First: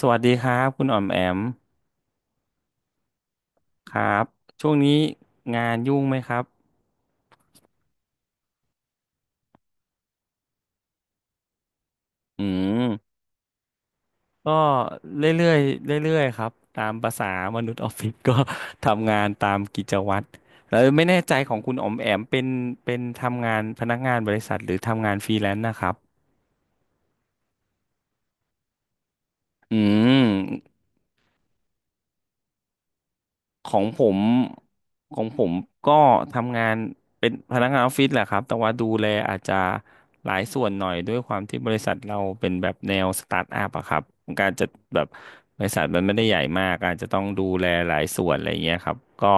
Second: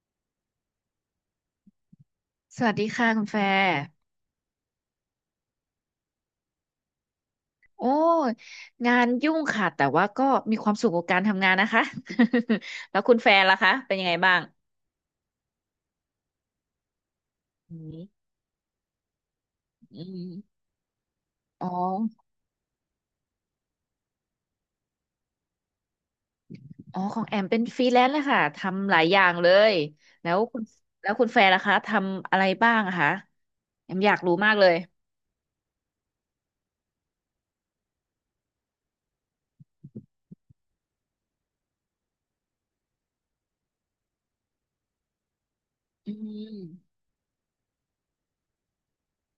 สวัสดีครับคุณอ๋อมแอมสวัสดีค่ะคุณแฟร์ครับช่วงนี้งานยุ่งไหมครับโอ้ยงานยุ่งค่ะแต่ว่าก็มีความสุขกับการทำงานนะคะ อืม แล้วคุณแฟร์ล่ะคะเป็นยังไงบ้างก็เรื่อยๆเรื่อยๆครับตามภาษามนุษอืย์ออฟฟิศมก็ ทำงานตามกิจอืวัตรม แล้วไม่แน่ใจของอ๋อคุณอ๋อมแอมเป็นเป็นทำงานพนักงานบริษัทหรือทำงานฟรีแลนซ์นะครับอ๋อของแอมเป็นฟรีแลนซ์เลยค่ะทำหลายอย่างเลย อืแล้วคุณม แล้วคุณแฟร์ล่ะคะทำอะไรบ้างอะคะของแอมผอยามกรู้มากเลย ของผมก็ทำงานเป็นพนักงานออฟฟิศแหละครับแต่ว่าดูแลอาจจะหลายส่วนหน่อยด้วยความที่บริษัทเราเป็นแบบแนวสตาร์ทอัพอะครับมันกาจจะแบบบริษัทมันอืไม่ได้ใหญ่มมากอาจจะต้องดูแลหลายส่วนอะไรเงี้ยครับก็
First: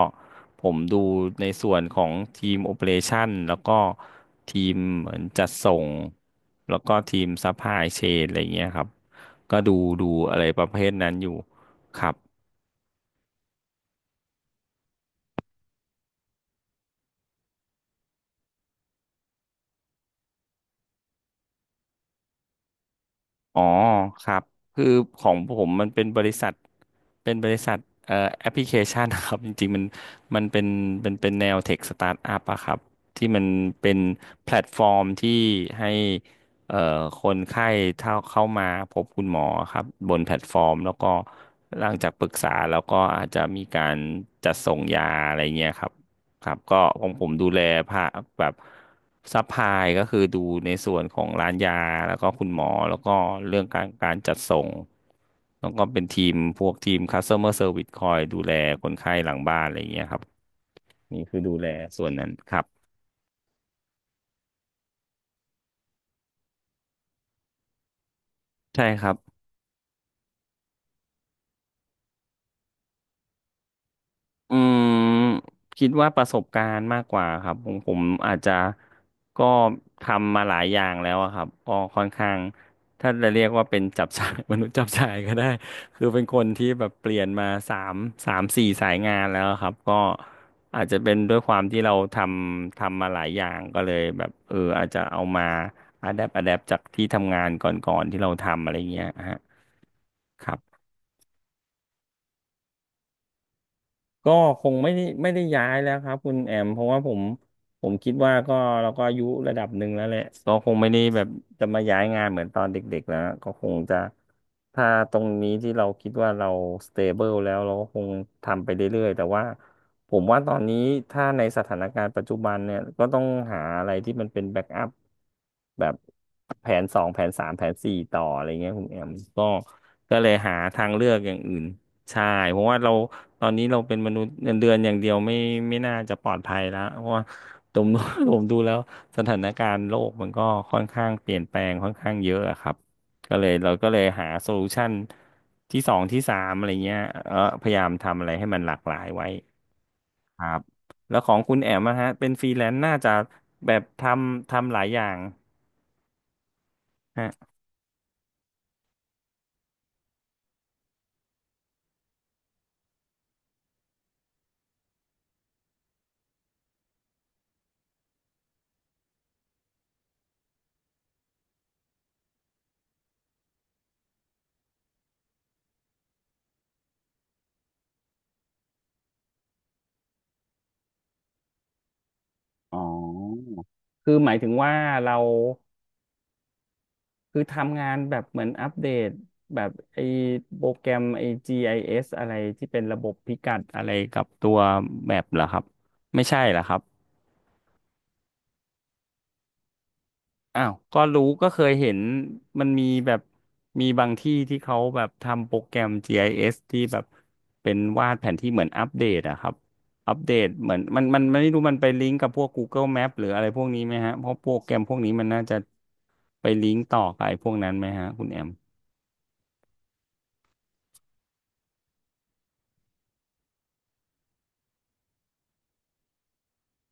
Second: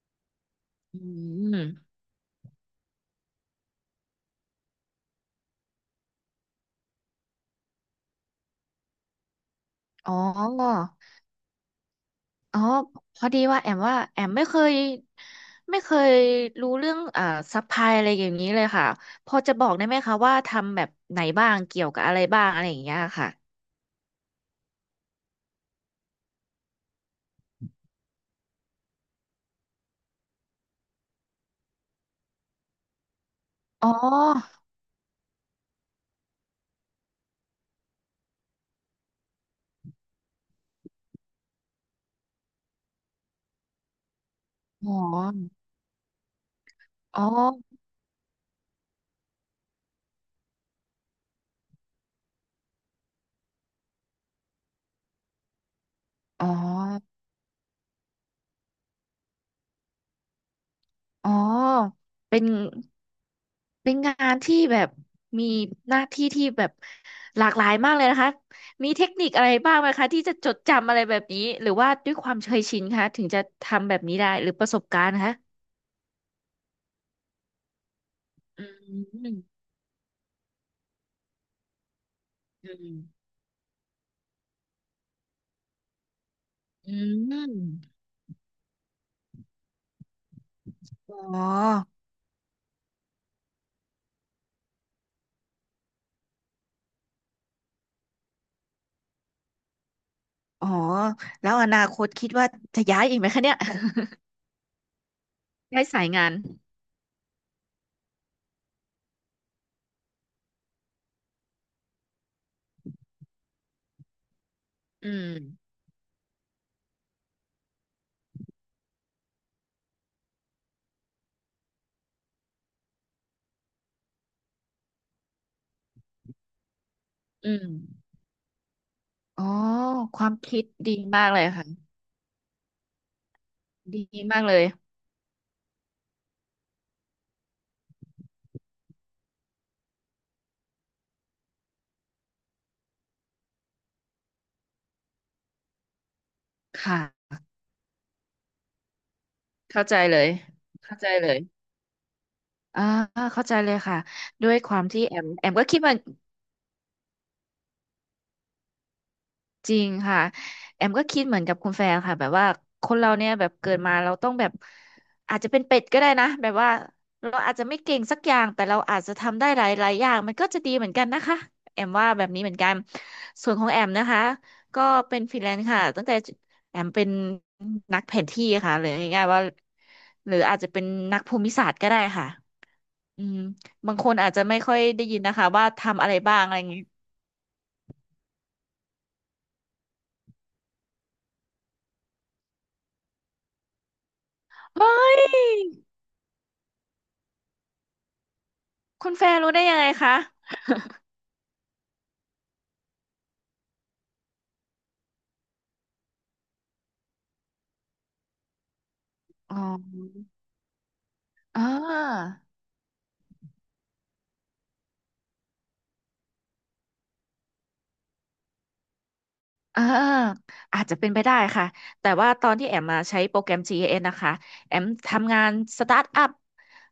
ผมดูอืในส่วนมของทีมโอเปอเรชันแล้วก็ทีมเหมือนจัดส่งแล้วก็ทีมซัพพลายเชนอะไรเงี้ยครับก็ดูดูอ๋อะไรประเภอ ทนั้นอยู่ครับ อ๋อพอดีว่าแอมว่าแอมไม่เคยรู้เรื่องซัพพลายอะไรอย่างนี้เลยค่ะพอจะบอกได้ไหมคะว่าทำแบบไหนบ้างเกี่ยวกับอะไรบ้างอะไรอย่างเงี้ยค่ะอ๋อครับคือของผมมันเป็นบริษัทเป็นบริษัทเอ่อแอปพลิเคชันนะครับ จริงๆมันมันเป็นเป็นแนวเทคสตาร์ทอัพอะครับที่มันอ๋อเป็นแพลตฟอร์มที่ให้เอ่อคนไข้เท่าเข้ามาพบคุณหมอครับบนแพลตฟอร์มแล้วก็หลังจากปรึกษาแล้วก็อาจจะมีการจัดส่งอ๋อยาอะไรเงี้ยครับ ครับก็ของอ๋อผมดูแลภาคแบบซัพพลายก็คือดูในส่วนของร้านยาแล้วก็คุณหมอแล้วก็เรื่องการการจัดส่งแล้วก็เป็นทีมอ๋อพวกทีม customer service คอยดูแลคนไข้หลังบ้านอะไรอย่างเงี้ยครับนี่อ๋อคือดูแลส่วนนั้นเป็นครับเป็นงานที่แบบมีหน้าที่ที่แบบหลากหลายมากเลยนะคะใช่มีคเทรัคบ นิคอะไรบ้างไหมคะที่จะจดจำอะไรแบบนี้หรือว่าด้วยความเคยชินคะถึงจะทำแบบนี้ได้หรืออืประสมบการณ์คะคิดว่าประสบการณ์มากกว่าครับผมอาจจะอืมก็ทำมาหลายอย่างแล้วอะครับก็ค่อนข้างอืม ถ้าจะเรียกว่าเป็นจับฉ่าย มนุษย์จับฉ่ายก็ได้ คือเป็นคนที่แบบอืเปลี่ยนมาม สามสี่สายงานแล้วอะครับก็อาจจะเป็นด้วอ๋ยอ ความที่เราทำมาหลายอย่างก็เลยแบบเอออาจจะเอามาอะแดปจากที่ทำงานก่อนๆที่เราทำอะไรเงี้ยฮะครัอ๋อ บ แล้วอนาคตคิดว่าจะย้ายอีกไหมคะเนี่ย ก็คงไม่ได้ย้า ยได้า ยแล้วสาคยรับงาคุนณแอมเพราะว่าผมคิดว่าก็เราก็อายุระดับหนึ่งแล้วแหละก็คงไม่ได้แบบจะมาย้ายงานเหมือนตอนเด็กๆแล้วก็คงจะถ้าอืตรงนี้ที่มเราคิดว่าเราสเตเบิลแล้วเราก็คงทำไปเรื่อยๆแต่ว่าผมว่าตอนนี้ถ้าในสถานการณ์ปัจจุบันเนี่ยก็ต้องหาอะไรที่มันเป็นแบ็กอัพแบบแผนสองแผนสาอืมแผมนสี่ต่ออะไรเงี้ยคุณแอมอ๋ก็อ คเลวายมหาคิดทางดีเลือกมาอกย่าเลงยอื่น ค่ะ ใช่เพราะว่าเราตอนนี้เราเป็นดีมนุษย์มากเงิเลนยเดือนอย่างเดียวไม่น่าจะปลอดภัยแล้วเพราะว่าผมดู ผมดูแล้วสถานการณ์โลกมันก็ค่อนข้างเปลี่ยนแปลงค่อนข้างเยอะอะครับก็เลยเราก็เลยหาโซลูชันที่สองที่สามอะไรเงี้ยค่ะ เออพยายามทำอะไรให้มันหลากหลายไว้เข้าใจเลย ครับเข้าใจแล้วเลขอยงคุณแอมนะฮะเป็นฟรีแลนซ์อ่าน่าจะเข้าใจเลแบยบค่ะ ทด้ำวยคหวาลามยอที่ย่าแองมแอมก็คิดว่า ฮะจริงค่ะแอมก็คิดเหมือนกับคุณแฟร์ค่ะแบบว่าคนเราเนี่ยแบบเกิดมาเราต้องแบบอาจจะเป็นเป็ดก็ได้นะแบบว่าเราอาจจะไม่เก่งสักอย่างแต่เราอาจจะทำได้หลายหลายอย่างมันก็จะดีเหมือนกันนะคะแอมว่าแบบนี้เหมือนกันส่วนของแอมนะคะก็เป็นฟรีแลนซ์ค่ะตั้งแต่แอมเป็นนักแผนที่ค่ะหรือง่ายๆว่าหรืออาจจะเป็นนักภูมิศาสตร์ก็ได้ค่ะอ๋ออืมบางคคืนอหอาจมายจะถึงไม่ค่ว่าอยได้ยิเรา นนะคะว่าทำอะไรบ้างอะไรอย่างงี้คือทำงานแบบเหมือนอัปเดตแบบไอ้โปรแกรมไอ้ GIS อเอสอะไรที่เป็นระบบพิกัดอะไรกับตัวเฮ้แมปเหรอคยรับไม่ใช่เหรอครับคุณแฟร์รู้ได้ยังไงคะ อ้าวก็รู้ก็เคยเห็นมันมีแบบมีบางที่ที่เขาแบบทำโปรแกรมจีไอเอสที่แบบเป็นวาดแผนที่เหมือนอัปเดตอะครับอ๋อัปอเดตเหมือนมันไม่รู้อ่มันไปลิงก์กับาพวก Google Map หรืออะไรพวกนี้ไหมฮะเพราะโปรแกรมพวกนี้มันน่าจะไปลิงก์ต่อกับไอ้พวกนั้นไหมฮะคุณแอมอ่าอาจจะเป็นไปได้ค่ะ แต่ว่าตอนที่แอมมาใช้โปรแกรม GIS นะคะ แอมทำงานสตาร์ทอัพ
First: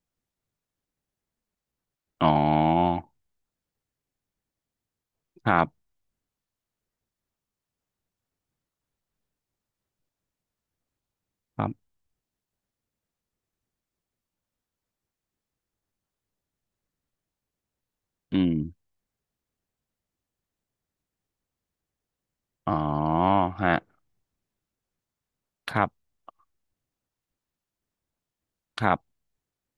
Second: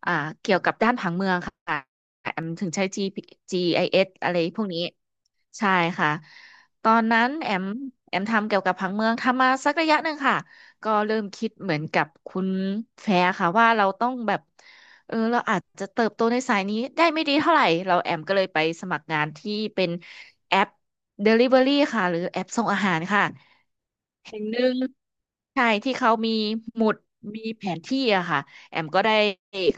อ่าเกี่ยวกับด้านผังเมืองค่ะ อ๋อแอมถึงใช้ G i s อเอสอะไรพวกนี้ ครัใช่บ ค่ะ ตอนนั้นแอมทำเกี่ยวกับผังเมืองทำมาสักระยะหนึ่งค่ะ ก็เริ่มคิดครัเหมือนบกับคุณแฟร์ค่ะว่าเราต้องแบบ เออเราอาจจะเติบโตในสายนี้ได้ไม่ดีเท่าไหร่เราแอมก็อืเลยมไปสมัครงานที่เป็นแอป Delivery ค่ะหรือแอปส่งอ๋ออาหารค่ะฮะแห่งหนึ่งใช่ครัที่บเขามีหมุดมีแผนที่อะค่ะแอคมรัก็ได้บ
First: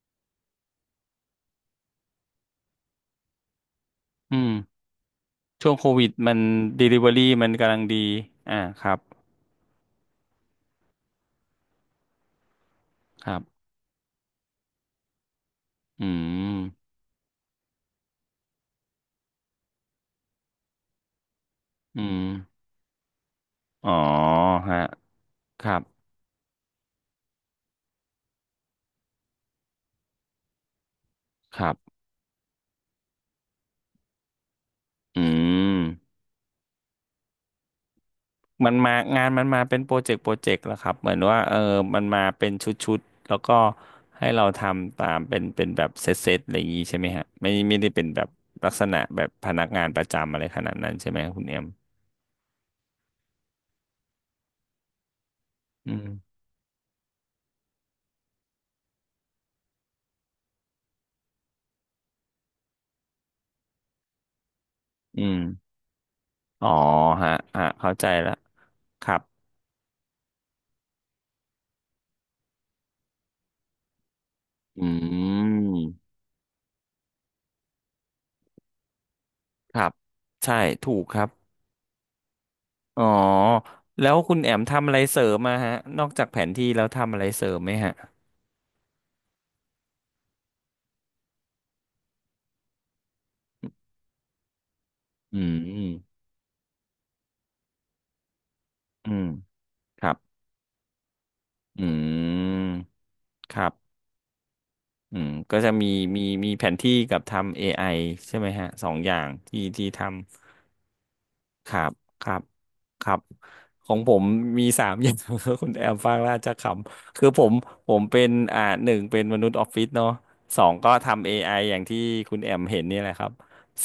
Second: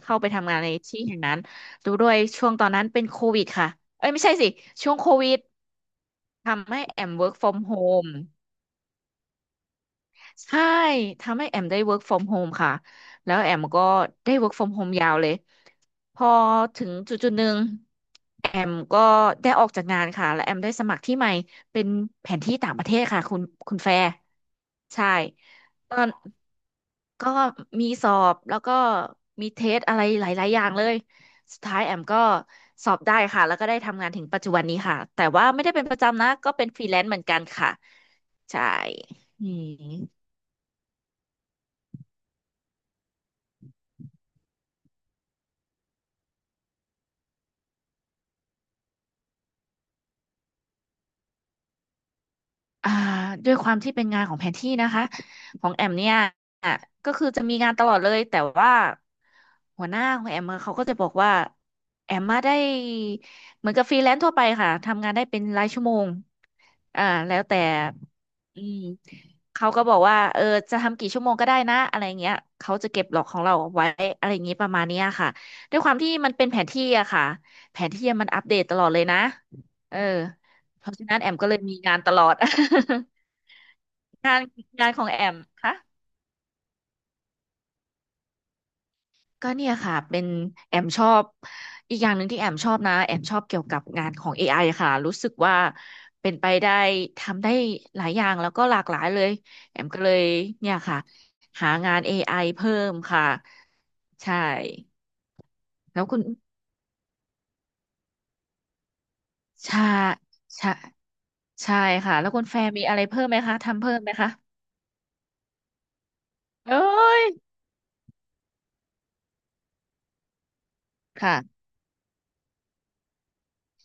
เข้าไปทำงานในที่แห่งนั้นดูด้วยช่วงตอนนั้นเป็นโควิดค่ะเอ้ยไม่ใช่อืสิมช่วงโควิดช่วงโควิดมัน ทำให้แอม Delivery work มัน from กำลังดี home อ่าครับใช่ทำให้แอมได้ work from home ค่ะคแล้รัวแอบ มก็ได้ work from home ยาวเลยอืพอถึงมจุดจุดหนึ่งแอมก็ได้ออกจากงานค่ะและแอมได้สมัครที่ใหม่เป็นอืมแผนที่ต่างประเทศค่ะคุณอ๋แฟอร์ฮะใช่ครับตอนก็มีสอบแล้วก็มีเทสอะไรหลายๆอย่างเลยสุคดรัท้ายแอบมก็สอบได้ค่ะแล้วก็ได้ทำงานถึงปัจจุบันนี้ค่ะอืแต่ว่าไม่ได้เป็นประมจำนะก็เป็นฟรีแลนซ์เหมือนกันค่ะใช่มันมางานมัอืนมาม เป็นโปรเจกต์แล้วครับเหมือนว่าเออมันมาเป็นชุดๆแล้วก็ให้เราทำตามเป็นแบบเซตๆอะไรอย่างงี้ใช่ไหมฮะไม่ได้เป็นแบบลักษณะแบบพนักงานประจำอะไรขนาดนั้นใช่ไหมครับคุณเอ็มอ่าด้วยความที่เป็นงานของแผนที่นะคะของแออืมเนี่ยมก็คือจะมีงานตลอดเลยแต่ว่าหัวหน้าของแอมอเขาก็จะบอกว่าแอมมาได้เหมือนกับฟรีแลนซ์ทั่วไปค่ะทำงานได้อืม เป็นรายชั่วโมงอ๋ออ่าฮะแล้วแต่ฮะเข้าใจแล้วอืม ครับเขาก็บอกว่าเออจะทำกี่ชั่วโมงก็ได้นะอะไรเงี้ยเขาจะเก็บหลอกของเราไว้อะไรอย่างงี้ประมาอืณเนี้ยค่ะด้วยความที่มมันเป็นแผนที่อะค่ะแผนที่มันอัปเดตตลอดเลยนะครับเออใช่เพถูราะกฉะคนั้นรัแอมก็บเลยมีงานตลอด อ๋อ แล้วคุณแอมทำงานอะไรของเสแอริมมมาฮะค่ะ นอกจากแผนที่แล้วทำอะไรเสริมไหมฮะก็เนี่ยค่ะเป็นแอมชอบอีกอย่างหนึ่งที่แอมชอบนะแอมชอบเกี่ยวกับงานของ AI ค่ะรู้สึกอืว่ามเป็นไปได้ทำได้หลายอย่างแล้วก็หลากหลายอืเลมยแอมก็คเลรับยเนี่ยค่ะหาอืงาน AI มเพิ่มค่ะครับใช่อืมก็จะมีแล้วคุณมีแผนที่กับทำ AI ใช่ไหมฮะสองอย่างที่ชาทำ ชาคใช่รับค่ะคแล้วรัคุบณแฟร์มีอะไรครับเพิ่มไหมคะทำขอเพิ่งมไหผมมคะมีสามอย่าง คุณแอมฟังแล้วอาจจะขเอ้ำยคือผมเป็นหนึ่งเป็นมนุษย์ออฟฟิศเนาะสองก็ทำ AI อค่ะไออย่างที่คุณแอมเห็นนี่แหละครับ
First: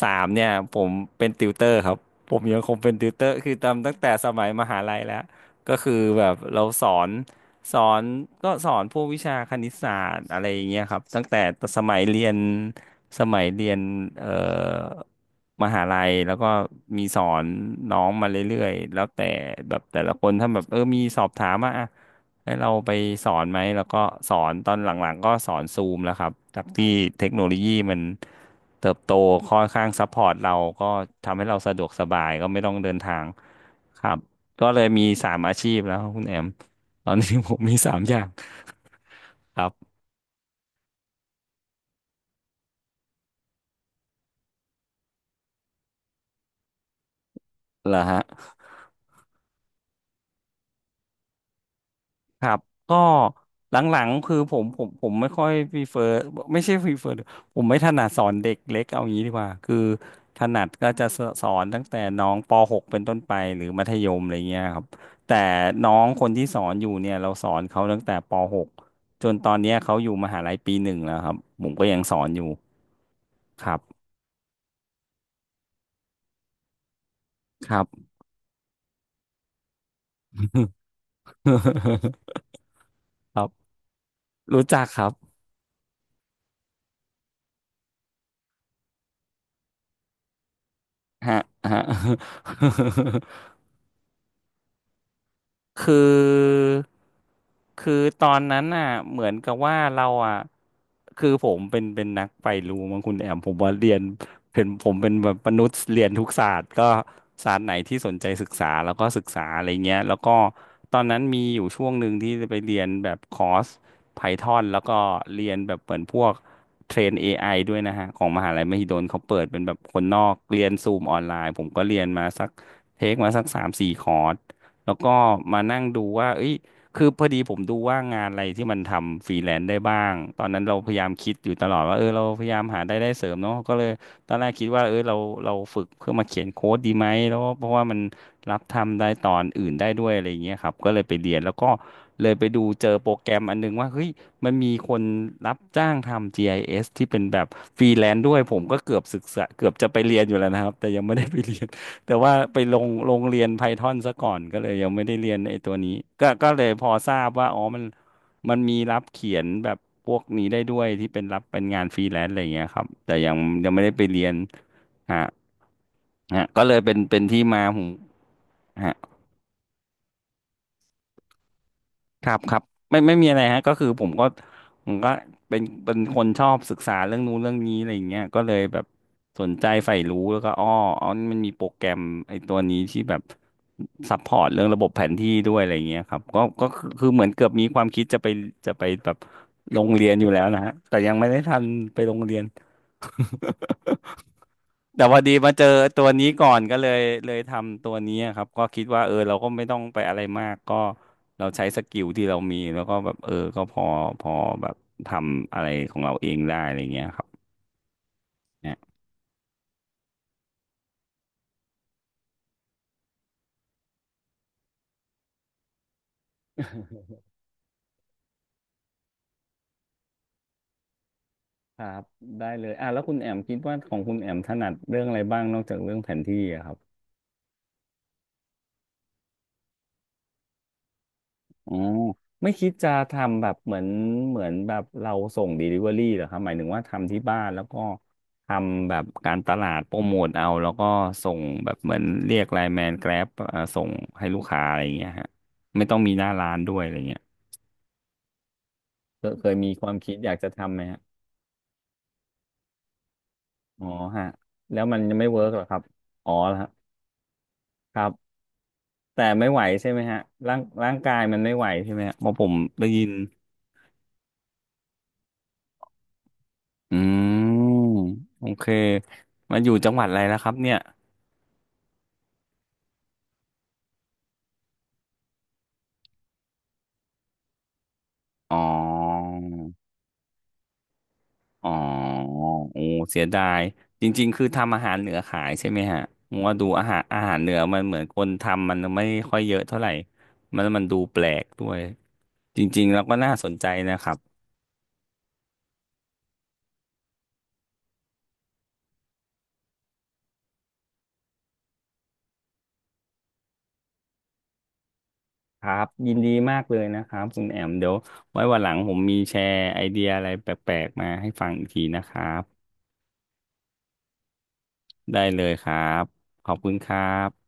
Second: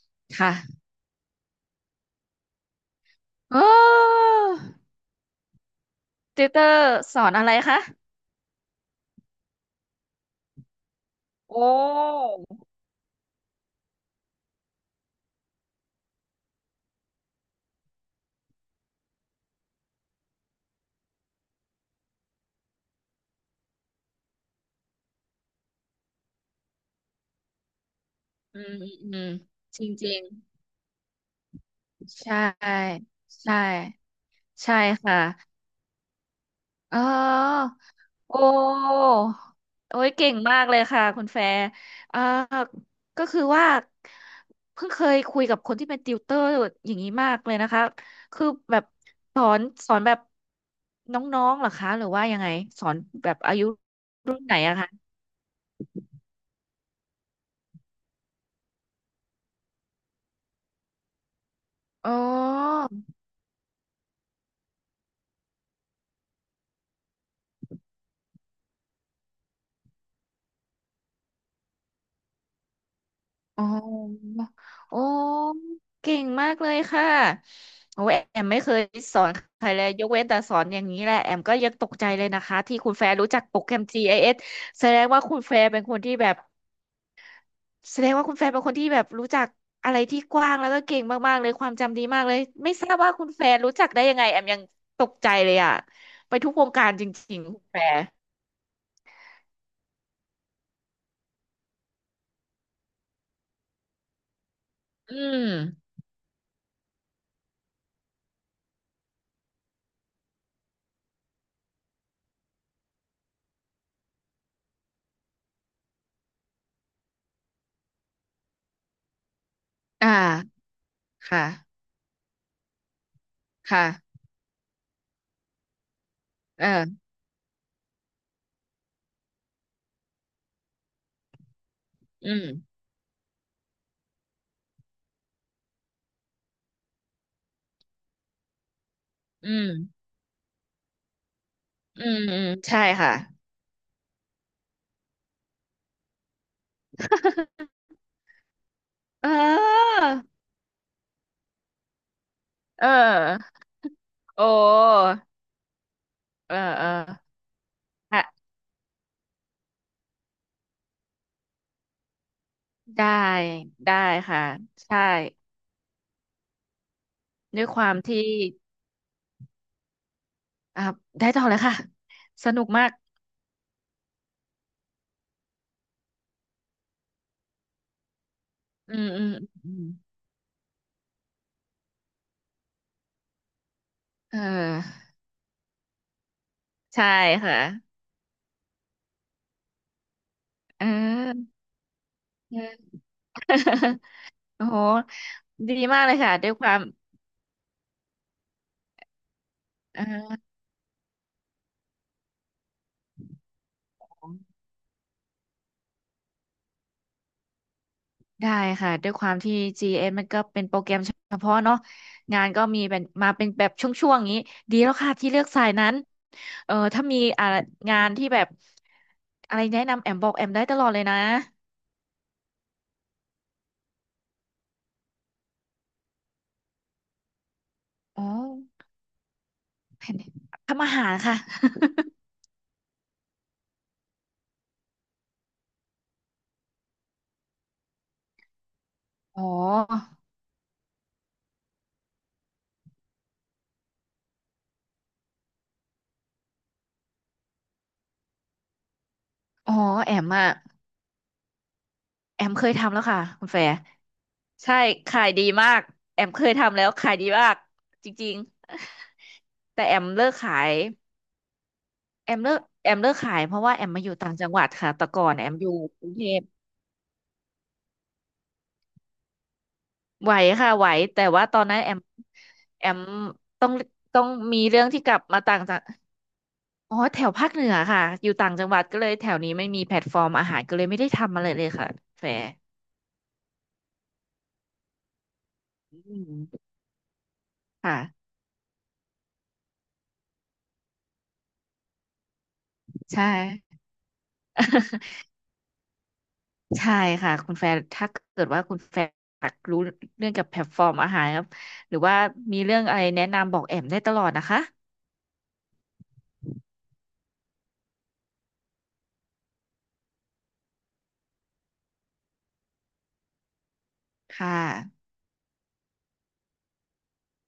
สามเนี่ยค่ะผมเป็นติวเตอร์ครับผมยังคงเป็นติวเตอร์คือโอ้ทำตั้งแต่สมัยมหาลัยแล้วก็คือแบบติวเตเราอร์สอนสอนอะไรสคะอนก็สอนพวกวิชาคณิตศาสตร์อะไรอย่างเงี้ยครับตั้งแต่โอ้สมัยเรียน สมัยเรียนเอ่อมหาลัยแล้วก็มีสอนน้องมาเรื่อยๆแล้วแต่แบบแต่ละคนถ้าแบบเออมีสอบถามมาอ่ะให้เราไปสอนไหมแล้วก็สอนตอนหลังๆก็สอนซูมแล้วครับจากที่เทคโนโลยีมันอืมอืเติมบโตอืมค่อนจข้าริงงจซัพริพอง ร์ตเราก็ทำให้เราสะดวกสบาใชยก็ไม่ต้องเดิน่ทางใช่ครับก็ใช่เลยมีค่ะสามอาชีพแล้วคุณแอมอ๋ตอนนี้ผมอมีสามอย่างโอ้ครับโอ้ยเก่งมากเลยค่ะคุณแฟร์เอ่อก็คือว่าเพิ่งเคยคุยกับคนที่เป็นติวเตอร์อย่างนี้มากเลยนะคะเหรอฮะ คือแบบสอนสอนแบบน้องๆเหรอคะหรือว่ายัคงไงรับสอก็นแบบอายุหลังๆคือรุ่นไหผนมอะผคะมผมไม่ค่อยพีเฟอร์ไม่ใช่พีเฟอร์ผมไม่ถนัดสอนเด็กเล็กเอางี้ดีกว่าคือถนัดก็จะสสอนตั้งแต่อ๋อ น้องป .6 เป็นต้นไปหรือมัธยมอะไรเงี้ยครับแต่น้องคนที่สอนอยู่เนี่ยเราสอนเขาตั้งแต่ป .6 จนตอนเนี้ยเขาอยู่มหาลัยปี 1แล้วครับผมก็ยังสอนอยู่อ๋อครับโอ้เก่งมากเลยค่ะครับ โอ้ยแอมไม่เคยสอนใครเลยยกเว้นแต่สอนอย่างนี้แหละแอมก็ยังตกใจเลยนะคะที่คุณแฟร์รู้ คจักรัโปรบแกรม GIS รู้จัแสกดคงรับว่าคุณแฟร์เป็นคนที่แบบแสดงว่าคุณแฟร์เป็นคนที่แบบรู้จักอะไรที่กว้างแล้วก็เก่งมาฮะกๆเลยความฮะ จำดีมากเลยไม่ทราบว่าคุณ แฟร์รู้จักได้ยังไงแอมยังตกใจเลยอะคืไปทุกวองการจริงๆคุณแฟคืร์อตอนนั้นน่ะเหมือนกับว่าเราอ่ะคือผมเป็นนักไปรู้มั้งคุณแอมผมว่าเรียนเป็นผมเป็นอืแบบมนุษย์ม เรียนทุกศาสตร์ก็ศาสตร์ไหนที่สนใจศึกษาแล้วก็ศึกษาอะไรเงี้ยแล้วก็ตอนนั้นมีอยู่ช่วงหนึ่งที่จะไปเรียนแบบคอร์ส Python แล้วก็เรียนแบบเหมือนพวกเทรน AI ด้วยนะฮะของมหาลัยมหิดลเขาเปิดเป็นแบบคนอ่านอกเรียนซูมออนไลค่ะ น์ผมก็เรียนมาสักเทคมาสักสามสี่คค่ะอร์ส แล้วก็มานั่งดูว่าเอ้ยเอคืออพอดีผมดูว่างานอะไรที่มันทำฟรีแลนซ์ได้บ้าง ตอนนั้นเราพยายามคิดอยู่ตลอดว่าเออเราอืพมยายามหารายได้เสริมเนาะก็เลยตอนแรกคิดว่าเออเราเราฝึกเพื่อมาเขียนโค้ดดีไหมแล้วเพราะว่ามันรับทำได้ตอนอือื่ม นได้ด้วยอะไรอย่างเงี้ยครับก็เลยไปเรียนแล้วก็อืมเลยอืไปมดูใช่เจอโปค่ะ รแกรมอันนึงว่าเฮ้ยมันมีคนรับจ้างทำ GIS ที่เป็นแบบ ฟรีแลนซ์ด้วยผมก็เกือบศึกเอษาเกือบจะไปอเรียนอยู่แล้วนะครับแต่ยังไม่ได้ไปเรียน แต่ว่าไปลเองลงเรียน อ Python ซะก่อนโอ้ก็เลยยังไม่ได้เรียนไอ้ตัวนี้ก็เออเลยพเอออทราบว่าอ๋อมันฮะมันมีรับเขียนแบบพวกนี้ได้ด้วยที่เป็นรับเป็นงานฟรีแลนซ์อะไรอย่างเงี้ยครับได้แต่ยังไม่ได้ได้ไปเรียนค่ะใช่ฮะฮะก็เลยเป็นที่มาด้วยผคมวามที่ฮะ อ่าได้ต่อเลยค่ะครับสครันุบกมากไม่มีอะไรฮะก็คือผมก็เป็นคนชอบศึกษาเรื่องนู้นเรื่องนี้อะไรอย่างเงี้ยก็เลยแบบอืมอืมสนใจอืมใฝ่รู้แล้วก็อ้ออ๋อนี่มันมีโปรแกรมไอ้ตัวนี้ที่แบบซัพพอเอร์ตเรื่องอระบบแผนที่ด้วยอะไรอย่างเงี้ยครับก็ก็คือคืใช่อเหมือนเกือบค่ะมีความคิดจะไปแบบลงเรียนอยู่แล้วนะฮะเอแต่ยังไม่ได้อทันไปโรงเรียน เออ โอ้โหแต่พอดีมาเจอดีมาตักวเลยนี้ค่ะด้ก่อวยนควาก็มเลยทำตัวนี้อะครับก็คิดว่าเออเราก็ไม่ต้องไปเออะไรมากอ ก็เราใช้สกิลที่เรามีแล้วก็แบบเออก็พอแบบทำอะไรของเราเองได้อะไรเงี้ยครับได้เนี่ยค่ะด้วยความที่ GS มันก็เป็นโปรแกรมเฉพาะเนาะงานก็มีเป็นมาเป็นแบบช่วงๆอย่างนี้ดีแล้วค่ะที่เลือกสายนั้นเออถ้ามีงานที่แบบอะไรแนะนำแอมบอกแอมได้ตลอดเลยนะครับได้เลยอ่ะแล้วคุณแอมคิดว่าของคุณแอมถนัดเรื่องอะไรบ้างนอกจากเรื่องแผนที่อะครับ อ๋อแผนทำอาหารค่ะ อ๋อไม่คิดจะทำแบบเหมือนแบบเราส่ง Delivery เหรอครับหมายถึงว่าทำที่บ้านแล้วก็ทำแบบการ อ๋อ ตลาดโปรโมทเอาแล้วก็ส่งแบบเหมือนเรียกไลน์แมนแกร็บส่งให้ลูกค้าอะไรอย่างเงี้ยฮะไม่ต้องมีหน้าร้านด้วยอะไรเงี้ยเคยมี อ๋อความคิแอดมอยากจะอะทำไหมฮะแอมเคยทำแล้วค่ะคุณแฟร์อ๋อฮะใช่แล้วมันยังขาไม่ยเวิดีร์กเหรอมาครักบแอมอ๋อเคยแล้วฮะทำแล้วขายดีมากครัจริบงแต่ไม่ไหวๆแต่ใช่แอไหมมฮะเลิกร่างขาย ร่างกายมันไม่ไหวใช่ไหมฮะเพแอราะมผเลิมกได้แอมยิเลิน กขายเพราะว่าแอมมาอยู่ต่างจังหวัดค่ะแต่ก่อนแอมอยู่กรุงเทพอืมโอเคมาอยู่จังหวัดอะไรไหวแล้วครับค่ะเนี่ยไหวแต่ว่าตอนนั้นแอมต้องต้องมีเรื่องที่กลับมาต่างจังอ๋อแถวภาคเหนือค่ะอยู่ต่าอ๋งอจังหวัดก็เลยแถวนี้ไม่มีแพลตฟอร์มอาหารก็เลยไม่ได้ทำอะไรเลอ๋ยอค่ะแฟโอร์้เสียดายจริงๆคือทำอาหารเหนือขายใช่ไหมอืฮะผมว่าดูมอาหารเหนือมันเหมือนคค่ะนทำมันไม่ค่อยเยอะเท่าไหร่มันดูแปลกด้วยจริงๆแล้วก็ใชน่าสนใจ่ นะครับ ใช่ค่ะคุณแฟร์ถ้าเกิดว่าคุณแฟร์อยากรู้เรื่องกับแพลตฟอร์มอาหารครับหรือว่ามีเรื่องอะไรแนะนำบอกแอมได้ตลอดนะคะครับยินดีมากเลยนะครับคุณแอมเดี๋ยวไว้วันหลังผมมีแชร์ไอเดียอะไรแปลกๆมาให้ฟังอีกทีนะครับค่ะได้เลยครับขอบคุณครับ